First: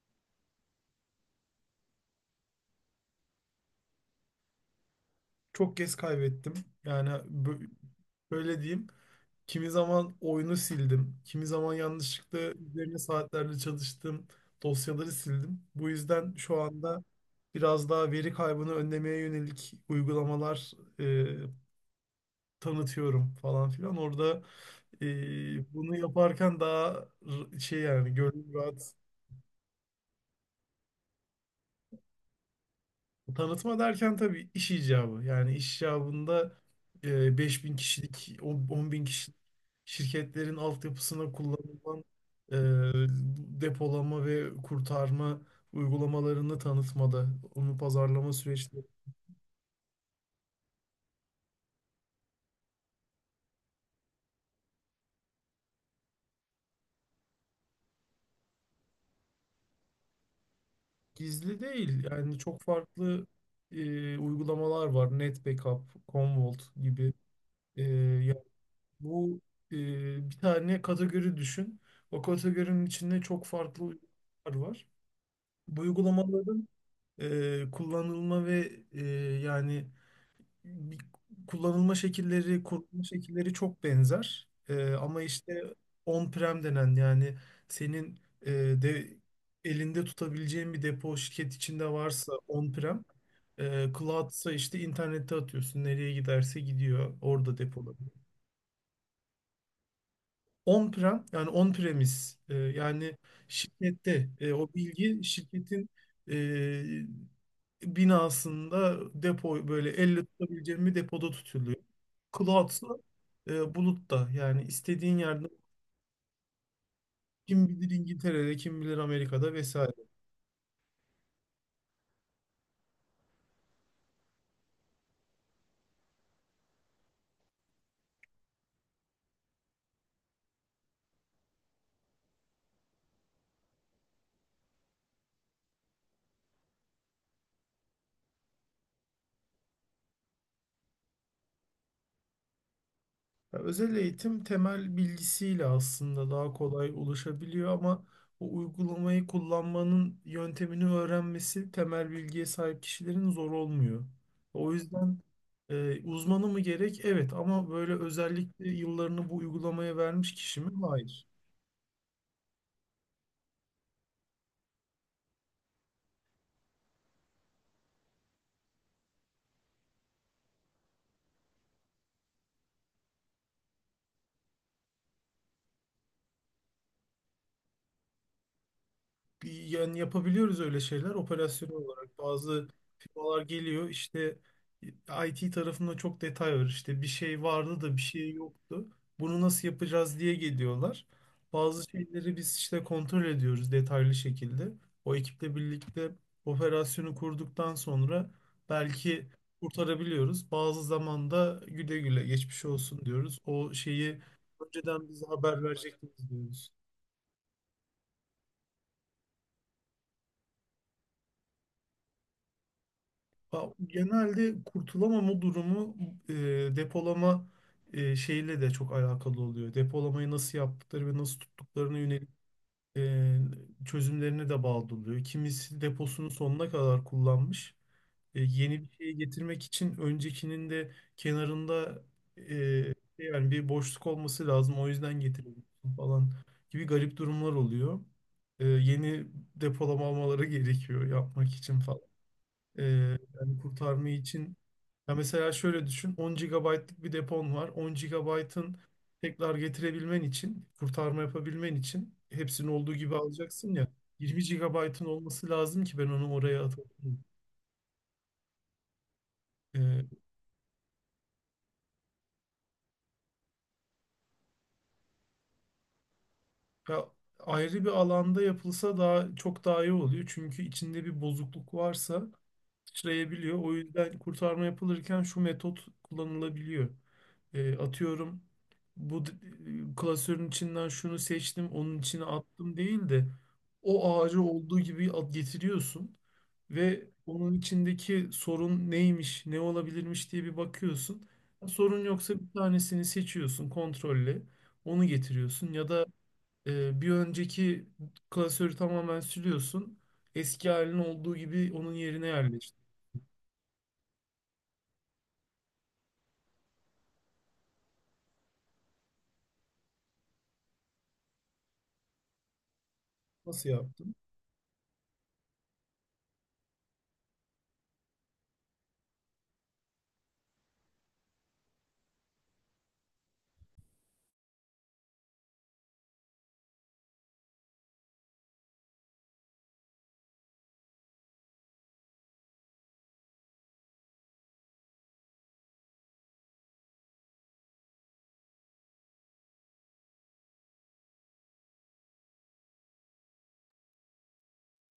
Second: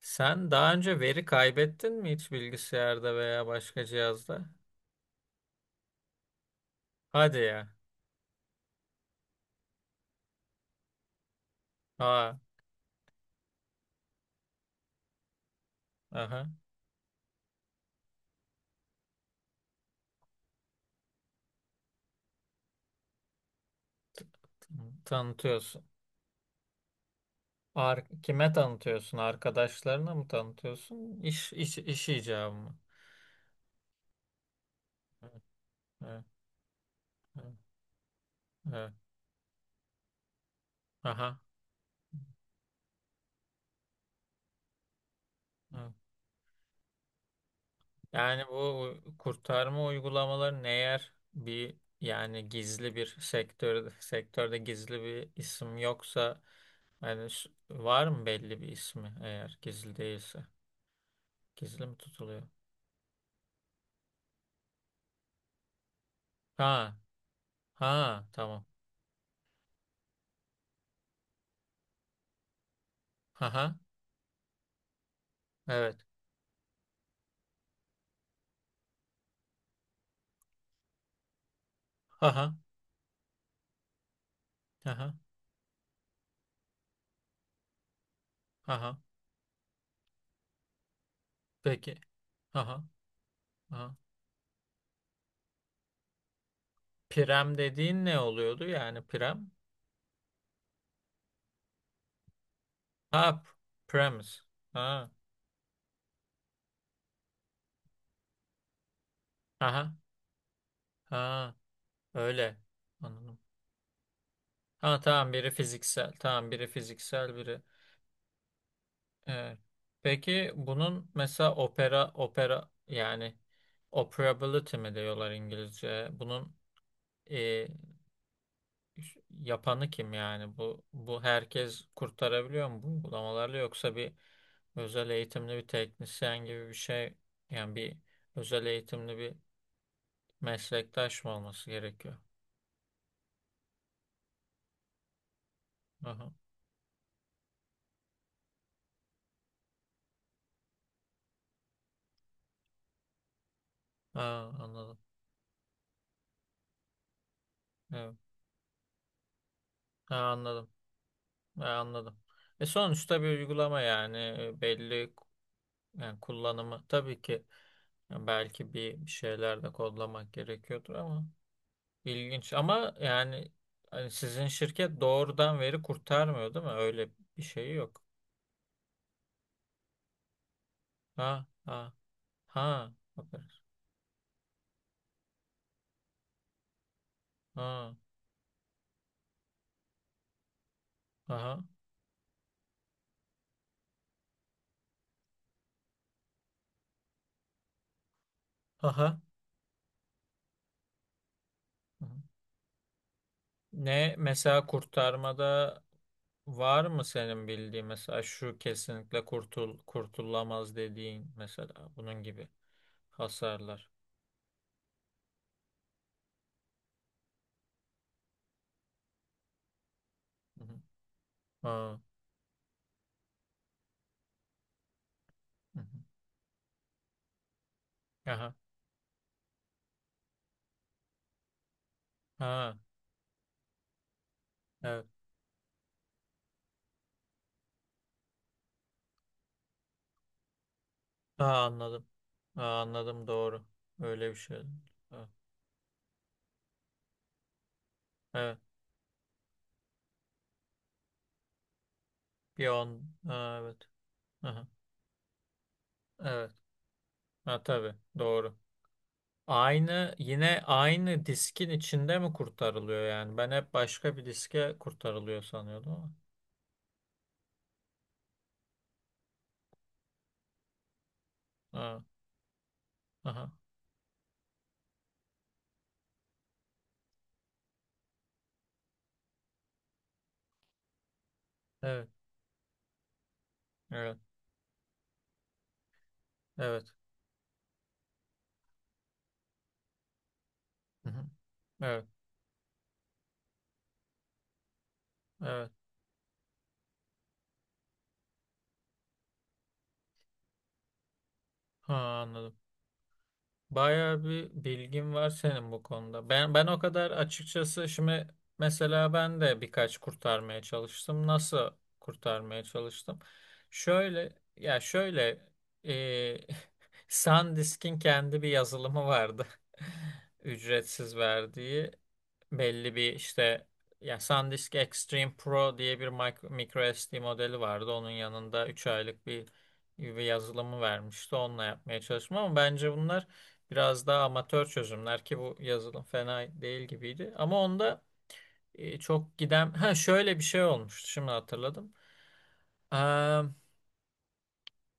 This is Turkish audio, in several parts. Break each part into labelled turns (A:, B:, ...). A: Sen daha önce veri kaybettin mi hiç bilgisayarda veya başka cihazda?
B: Çok kez kaybettim. Yani
A: Hadi ya.
B: bö- böyle diyeyim. Kimi zaman oyunu sildim. Kimi zaman
A: Aa,
B: yanlışlıkla üzerine saatlerle çalıştığım dosyaları sildim. Bu yüzden
A: aha.
B: şu anda biraz daha veri kaybını önlemeye yönelik uygulamalar e, tanıtıyorum falan filan. Orada
A: Tanıtıyorsun.
B: bunu yaparken daha şey
A: Ar
B: yani
A: kime
B: gönlüm rahat.
A: tanıtıyorsun? Arkadaşlarına mı tanıtıyorsun? İş icabı mı?
B: Tanıtma derken tabii iş icabı.
A: Evet,
B: Yani iş
A: evet,
B: icabında
A: evet,
B: 5.000 kişilik,
A: evet.
B: 10 bin kişilik şirketlerin altyapısına
A: Aha.
B: kullanılan e, depolama ve kurtarma
A: Evet.
B: uygulamalarını tanıtmada, onu pazarlama
A: Yani
B: süreçleri
A: bu kurtarma uygulamaları ne yer bir yani gizli bir sektörde gizli bir isim yoksa yani var mı belli bir ismi eğer gizli değilse?
B: gizli
A: Gizli mi
B: değil. Yani
A: tutuluyor?
B: çok farklı uygulamalar var. NetBackup, Commvault
A: Ha,
B: gibi. E,
A: ha,
B: ya
A: tamam.
B: bu e, bir tane kategori düşün. O kategorinin içinde çok
A: Haha,
B: farklı uygulamalar var. Bu
A: evet.
B: uygulamaların kullanılma ve yani bir- kullanılma
A: Haha,
B: şekilleri, kurulma şekilleri çok benzer. E,
A: haha,
B: ama işte on-prem denen yani senin
A: haha.
B: de elinde tutabileceğin bir depo şirket içinde
A: Peki.
B: varsa
A: Haha,
B: on-prem,
A: ha.
B: cloud'sa işte internette atıyorsun. Nereye giderse gidiyor.
A: Prem
B: Orada
A: dediğin
B: depolanıyor.
A: ne oluyordu yani prem?
B: On-prem yani on-premise, yani
A: Ha,
B: şirkette
A: premise.
B: o
A: Ha,
B: bilgi şirketin binasında depo böyle
A: aha,
B: elle tutabileceğim bir depoda
A: ha,
B: tutuluyor.
A: öyle.
B: Cloud'sa
A: Anladım.
B: bulutta yani
A: Ha,
B: istediğin
A: tamam
B: yerde
A: biri fiziksel, tamam biri fiziksel, biri.
B: kim bilir İngiltere'de kim bilir Amerika'da
A: Evet.
B: vesaire.
A: Peki bunun mesela opera, opera yani operability mi diyorlar İngilizce? Bunun e, yapanı kim yani? Bu herkes kurtarabiliyor mu bu uygulamalarla yoksa bir özel eğitimli bir teknisyen gibi bir şey yani bir özel eğitimli bir meslektaş mı olması gerekiyor?
B: Ya özel eğitim temel bilgisiyle aslında
A: Aha.
B: daha kolay ulaşabiliyor ama o uygulamayı kullanmanın yöntemini öğrenmesi temel bilgiye sahip kişilerin zor olmuyor.
A: Ha,
B: O
A: anladım.
B: yüzden uzmanı mı gerek? Evet ama böyle
A: Evet.
B: özellikle yıllarını bu uygulamaya
A: Ha,
B: vermiş kişi
A: anladım.
B: mi? Hayır.
A: Ha, anladım. E sonuçta bir uygulama yani belli yani kullanımı tabii ki yani belki bir şeyler de kodlamak gerekiyordur ama İlginç ama yani hani sizin şirket doğrudan veri kurtarmıyor değil mi? Öyle bir şey yok.
B: Yani yapabiliyoruz öyle şeyler
A: Ha
B: operasyonel
A: ha
B: olarak. Bazı
A: ha,
B: firmalar
A: aferin.
B: geliyor işte IT tarafında çok detay var. İşte bir şey vardı
A: Ha,
B: da bir şey yoktu. Bunu nasıl yapacağız diye geliyorlar.
A: aha,
B: Bazı şeyleri biz işte kontrol ediyoruz detaylı şekilde. O ekiple birlikte operasyonu kurduktan sonra
A: aha.
B: belki kurtarabiliyoruz. Bazı zamanda güle
A: Hı.
B: güle geçmiş olsun diyoruz. O
A: Ne
B: şeyi
A: mesela
B: önceden bize haber
A: kurtarmada
B: verecektiniz diyoruz.
A: var mı senin bildiğin mesela şu kesinlikle kurtulamaz dediğin mesela bunun gibi
B: Ya,
A: hasarlar.
B: genelde kurtulamama durumu e, depolama şeyle de çok alakalı oluyor. Depolamayı nasıl
A: Hı hı.
B: yaptıkları ve nasıl tuttuklarına
A: Ha.
B: yönelik e, çözümlerine de bağlı oluyor.
A: Hı
B: Kimisi
A: hı.
B: deposunu sonuna kadar kullanmış. E,
A: Aha.
B: yeni bir şey getirmek için öncekinin de kenarında e,
A: Ha.
B: yani bir boşluk olması lazım. O
A: Evet.
B: yüzden getiriyorsun falan gibi garip durumlar oluyor. Yeni depolama almaları gerekiyor
A: Ha,
B: yapmak için falan.
A: anladım. Ha,
B: Ee,
A: anladım,
B: yani
A: doğru.
B: kurtarmayı
A: Öyle bir
B: için.
A: şey.
B: Ya
A: Ha,
B: mesela şöyle düşün. 10 gigabaytlık bir depon var. on
A: evet.
B: gigabaytın tekrar getirebilmen için, kurtarma yapabilmen için
A: Bir
B: hepsini olduğu
A: on.
B: gibi
A: Ha,
B: alacaksın
A: evet.
B: ya. Yirmi
A: Aha,
B: gigabaytın olması lazım ki ben onu
A: evet.
B: oraya atayım.
A: Ha, tabii. Doğru.
B: Ee,
A: Aynı, yine aynı diskin içinde mi kurtarılıyor yani? Ben hep başka bir diske kurtarılıyor sanıyordum ama.
B: ya ayrı bir alanda yapılsa daha çok daha iyi oluyor. Çünkü içinde bir bozukluk
A: Ha,
B: varsa
A: aha.
B: sıçrayabiliyor. O yüzden kurtarma yapılırken şu metot kullanılabiliyor. Atıyorum bu d- klasörün içinden şunu seçtim, onun
A: Evet.
B: içine attım değil de
A: Evet.
B: o ağacı olduğu gibi at getiriyorsun
A: Evet.
B: ve onun içindeki sorun neymiş, ne olabilirmiş diye bir
A: Hı hı.
B: bakıyorsun.
A: Evet.
B: Sorun yoksa bir tanesini seçiyorsun kontrolle, onu
A: Evet.
B: getiriyorsun ya da bir önceki klasörü tamamen siliyorsun. Eski halinin olduğu gibi onun
A: Ha,
B: yerine
A: anladım.
B: yerleştir.
A: Bayağı bir bilgin var senin bu konuda. Ben o kadar açıkçası şimdi mesela ben de birkaç kurtarmaya çalıştım. Nasıl kurtarmaya çalıştım?
B: Nasıl yaptın?
A: Şöyle şöyle e, SanDisk'in kendi bir yazılımı vardı. Ücretsiz verdiği belli bir işte ya SanDisk Extreme Pro diye bir micro SD modeli vardı. Onun yanında 3 aylık bir yazılımı vermişti. Onunla yapmaya çalıştım ama bence bunlar biraz daha amatör çözümler ki bu yazılım fena değil gibiydi. Ama onda çok giden ha, şöyle bir şey olmuştu. Şimdi hatırladım.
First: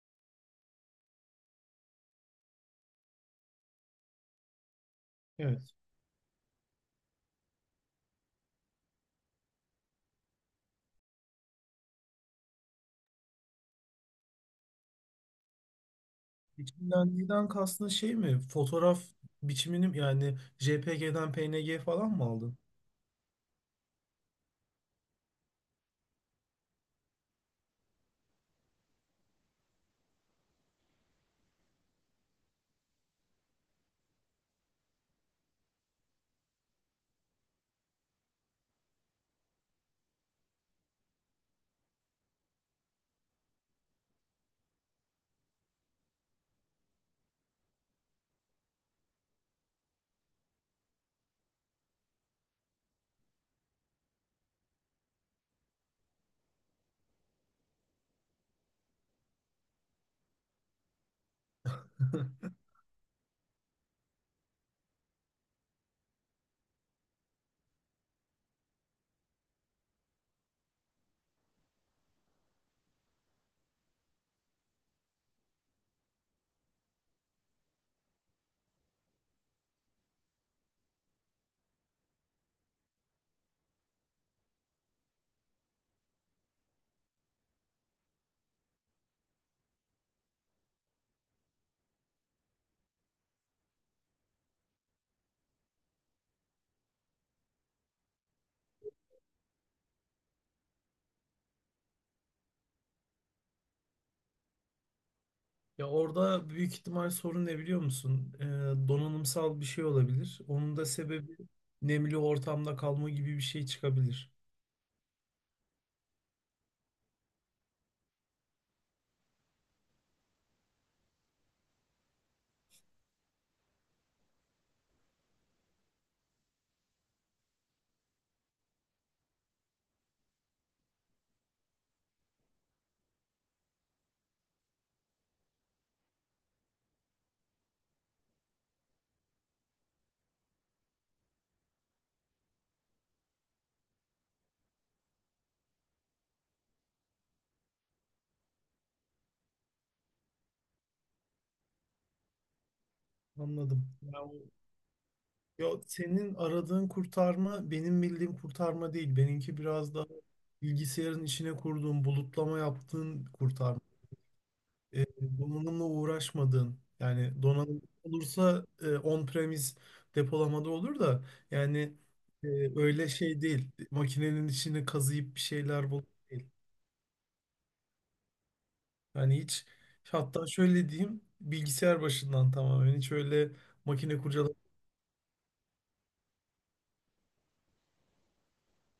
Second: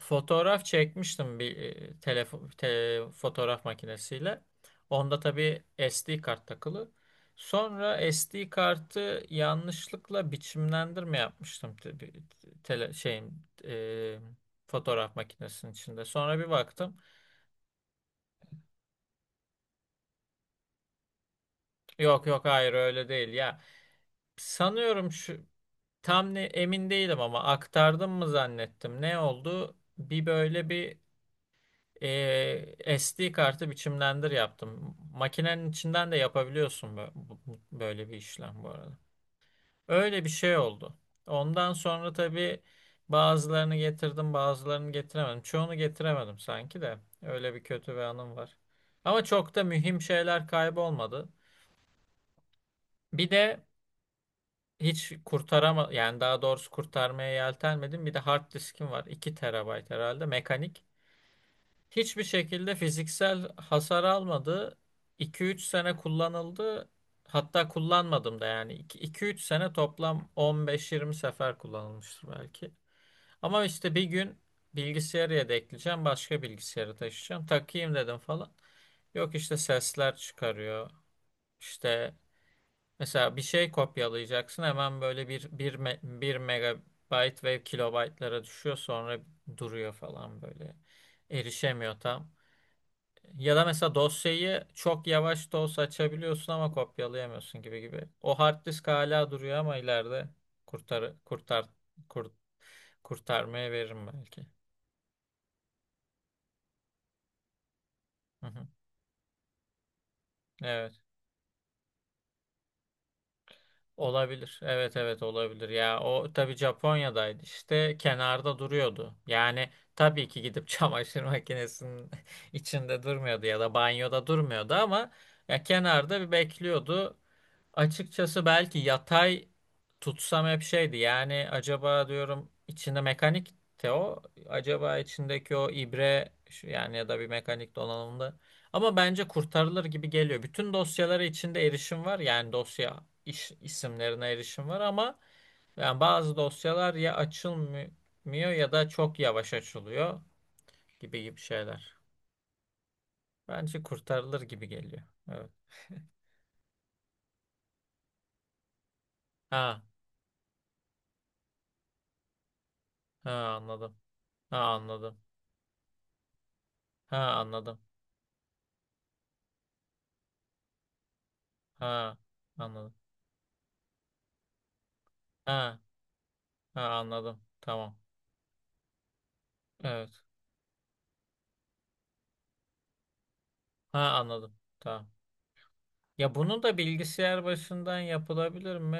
A: Fotoğraf çekmiştim bir fotoğraf makinesiyle. Onda tabii
B: Evet.
A: SD kart takılı. Sonra SD kartı yanlışlıkla biçimlendirme yapmıştım tele şeyin e, fotoğraf makinesinin içinde. Sonra bir baktım.
B: Biçimlendiğinden kastın şey mi? Fotoğraf biçimini yani JPG'den PNG falan mı
A: Yok yok,
B: aldın?
A: hayır öyle değil ya. Sanıyorum şu tam ne, emin değilim ama aktardım mı zannettim. Ne oldu? Bir böyle bir SD kartı biçimlendir yaptım. Makinenin içinden de yapabiliyorsun böyle bir işlem bu arada. Öyle bir şey oldu. Ondan sonra tabii bazılarını getirdim, bazılarını getiremedim. Çoğunu getiremedim sanki de. Öyle bir kötü bir anım var. Ama çok da mühim şeyler kaybolmadı. Bir de hiç yani daha doğrusu kurtarmaya yeltenmedim. Bir de hard diskim var. 2 terabayt herhalde mekanik. Hiçbir şekilde fiziksel hasar almadı. 2 üç sene kullanıldı. Hatta kullanmadım da yani. 2-3 sene toplam 15-20 sefer kullanılmıştır belki. Ama işte bir gün bilgisayarı yedekleyeceğim. Başka bilgisayarı taşıyacağım. Takayım dedim falan. Yok işte sesler çıkarıyor. İşte mesela bir şey kopyalayacaksın. Hemen böyle bir megabayt ve kilobaytlara düşüyor. Sonra duruyor falan böyle. Erişemiyor tam. Ya da mesela dosyayı çok yavaş da olsa açabiliyorsun ama kopyalayamıyorsun gibi gibi. O hard disk hala duruyor ama ileride kurtar kurtar kur- kurtarmaya veririm belki.
B: Ya orada büyük ihtimal sorun ne biliyor musun? Ee,
A: Hı hı.
B: donanımsal bir şey olabilir. Onun da
A: Evet.
B: sebebi nemli ortamda kalma gibi bir şey çıkabilir.
A: Olabilir. Evet evet olabilir. Ya o tabii Japonya'daydı işte kenarda duruyordu. Yani tabii ki gidip çamaşır makinesinin içinde durmuyordu ya da banyoda durmuyordu ama ya kenarda bir bekliyordu. Açıkçası belki yatay tutsam hep şeydi. Yani acaba diyorum içinde mekanik de o. Acaba içindeki o ibre yani ya da bir mekanik donanımda. Ama bence kurtarılır gibi geliyor. Bütün dosyalara içinde erişim var. Yani dosya isimlerine erişim var ama yani bazı dosyalar ya açılmıyor ya da çok yavaş açılıyor gibi gibi şeyler. Bence
B: Anladım. Ya,
A: kurtarılır gibi geliyor. Evet.
B: senin aradığın kurtarma benim bildiğim kurtarma değil. Benimki
A: Ha,
B: biraz daha bilgisayarın içine kurduğum bulutlama yaptığın
A: ha
B: kurtarma.
A: anladım. Ha
B: e,
A: anladım.
B: donanımla uğraşmadığın
A: Ha
B: yani
A: anladım.
B: donanım olursa on-premise depolamada olur da yani
A: Ha
B: e,
A: anladım.
B: öyle şey değil. Makinenin içini kazıyıp bir
A: Ha,
B: şeyler bul değil.
A: ha anladım. Tamam.
B: Yani hiç,
A: Evet.
B: hatta şöyle diyeyim, bilgisayar başından tamamen, hiç öyle
A: Ha
B: makine
A: anladım.
B: kurcalama.
A: Tamam. Ya bunu da bilgisayar başından yapılabilir mi?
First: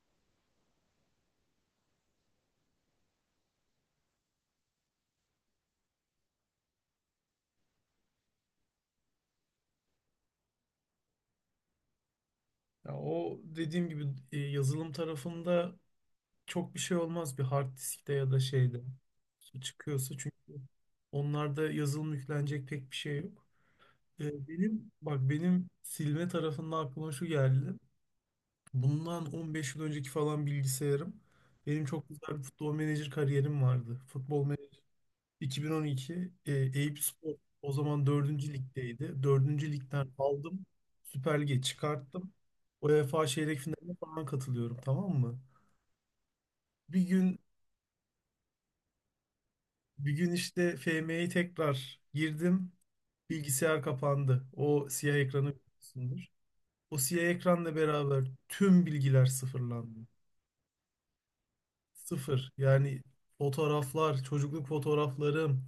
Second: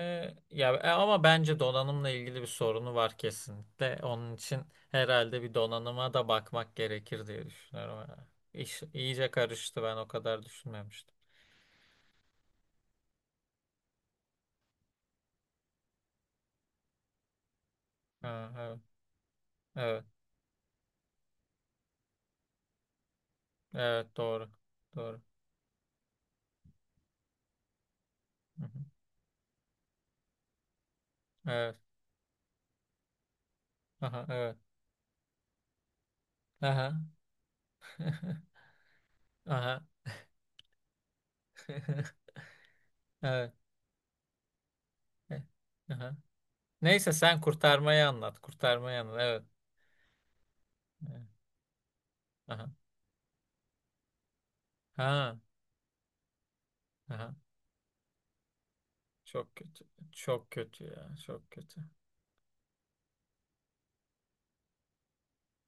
A: Ya ama bence donanımla ilgili bir sorunu var kesinlikle. Onun için herhalde bir donanıma da bakmak gerekir diye düşünüyorum. Ha. İş iyice karıştı. Ben o kadar düşünmemiştim.
B: Ya o dediğim gibi yazılım tarafında çok bir şey olmaz bir hard diskte ya da
A: Ha, evet.
B: şeyde
A: Evet.
B: çıkıyorsa çünkü onlarda yazılım yüklenecek pek bir şey yok.
A: Evet,
B: E,
A: doğru.
B: Benim
A: Doğru.
B: bak benim silme tarafında aklıma şu geldi.
A: Hı hı.
B: Bundan 15 yıl önceki falan bilgisayarım.
A: Evet.
B: Benim çok güzel bir futbol menajer kariyerim vardı.
A: Aha,
B: Futbol
A: evet.
B: menajer 2012, Eyüp
A: Aha.
B: Spor o zaman dördüncü ligdeydi. Dördüncü
A: Aha.
B: ligden aldım. Süper Lig'e çıkarttım. UEFA
A: Evet.
B: çeyrek finaline falan katılıyorum, tamam mı?
A: Aha.
B: Bir
A: Neyse
B: gün
A: sen kurtarmayı anlat. Kurtarmayı anlat. Evet.
B: işte
A: Evet.
B: FM'ye tekrar
A: Aha.
B: girdim. Bilgisayar kapandı. O siyah
A: Ha.
B: ekranı biliyorsundur. O siyah
A: Aha.
B: ekranla beraber tüm bilgiler
A: Çok kötü.
B: sıfırlandı.
A: Çok kötü ya. Çok kötü.
B: Sıfır. Yani fotoğraflar, çocukluk fotoğraflarım,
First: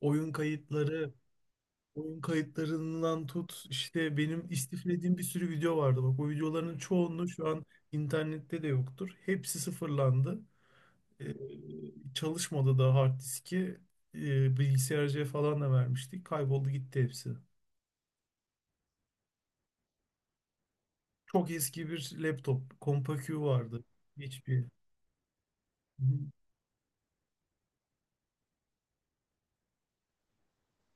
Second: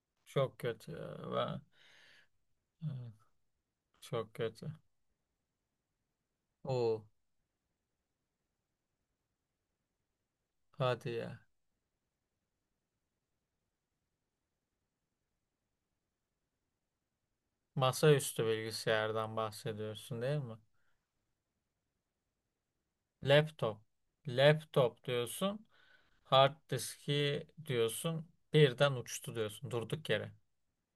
B: oyun
A: Çok kötü
B: kayıtları,
A: ya. Ben...
B: oyun
A: Evet,
B: kayıtlarından tut işte
A: çok
B: benim
A: kötü.
B: istiflediğim bir sürü video vardı. Bak o videoların
A: Oo.
B: çoğunluğu şu an internette de yoktur. Hepsi sıfırlandı.
A: Hadi
B: Ee,
A: ya.
B: çalışmadı da hard diski. Bilgisayarcıya falan da vermiştik. Kayboldu gitti hepsi.
A: Masaüstü bilgisayardan bahsediyorsun değil mi?
B: Çok eski bir laptop. Compaq
A: Laptop.
B: vardı. HP.
A: Laptop diyorsun. Hard diski diyorsun. Birden uçtu diyorsun. Durduk yere.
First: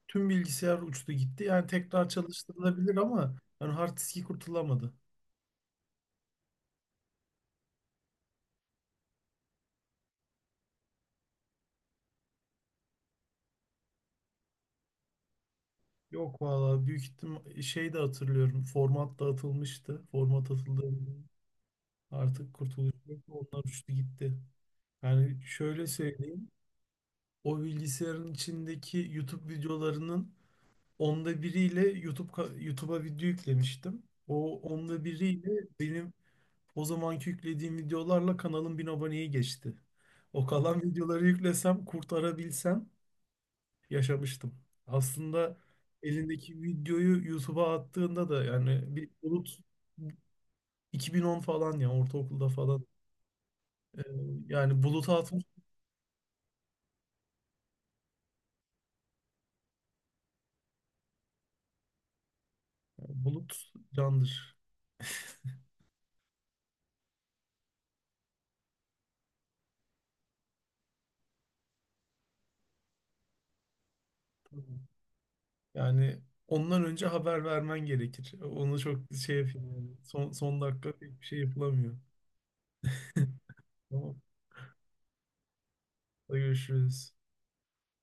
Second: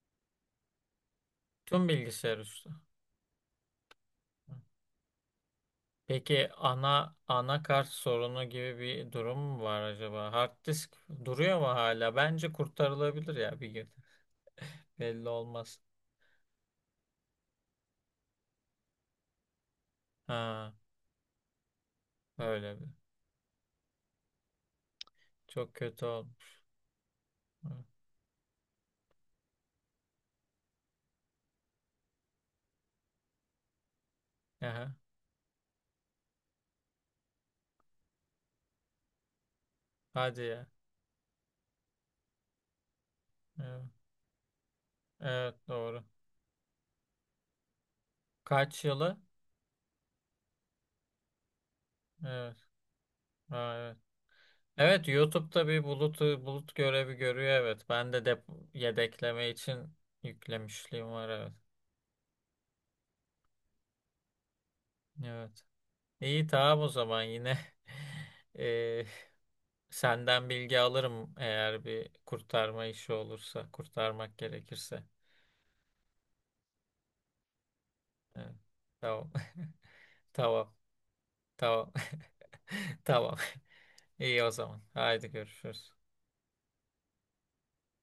B: Tüm bilgisayar uçtu gitti. Yani
A: Tüm
B: tekrar
A: bilgisayar uçtu.
B: çalıştırılabilir ama yani hard diski kurtulamadı.
A: Peki anakart sorunu gibi bir durum mu var acaba? Hard disk duruyor mu hala? Bence kurtarılabilir ya bir gün. Belli olmaz.
B: Yok valla büyük ihtim şey de hatırlıyorum. Format da atılmıştı. Format
A: Ha,
B: atıldı. Artık
A: öyle bir.
B: kurtuluş yok. Onlar uçtu gitti. Yani
A: Çok
B: şöyle
A: kötü
B: söyleyeyim.
A: olmuş.
B: O
A: Hı.
B: bilgisayarın içindeki YouTube videolarının onda biriyle YouTube'a video yüklemiştim. O
A: Aha,
B: onda biriyle benim o zamanki yüklediğim videolarla kanalın 1.000 aboneye geçti.
A: hadi
B: O
A: ya.
B: kalan videoları yüklesem, kurtarabilsem
A: Evet,
B: yaşamıştım.
A: evet,
B: Aslında
A: doğru.
B: elindeki videoyu YouTube'a attığında da
A: Kaç
B: yani bir
A: yılı?
B: bulut 2010 falan, ya ortaokulda
A: Evet.
B: falan.
A: Ha, evet.
B: Ee, yani
A: Evet,
B: buluta atmış,
A: YouTube'da bir bulut görevi görüyor, evet. Ben de yedekleme için yüklemişliğim var, evet.
B: bulut candır.
A: Evet. İyi, tamam o zaman yine. Eee Senden bilgi alırım eğer bir kurtarma işi olursa, kurtarmak gerekirse.
B: Yani ondan önce haber vermen gerekir.
A: Evet.
B: Onu çok
A: Tamam.
B: şey yapayım yani. Son
A: Tamam.
B: dakika pek bir şey
A: Tamam.
B: yapılamıyor.
A: Tamam.
B: Tamam.
A: İyi o zaman. Haydi görüşürüz.
B: Hadi görüşürüz.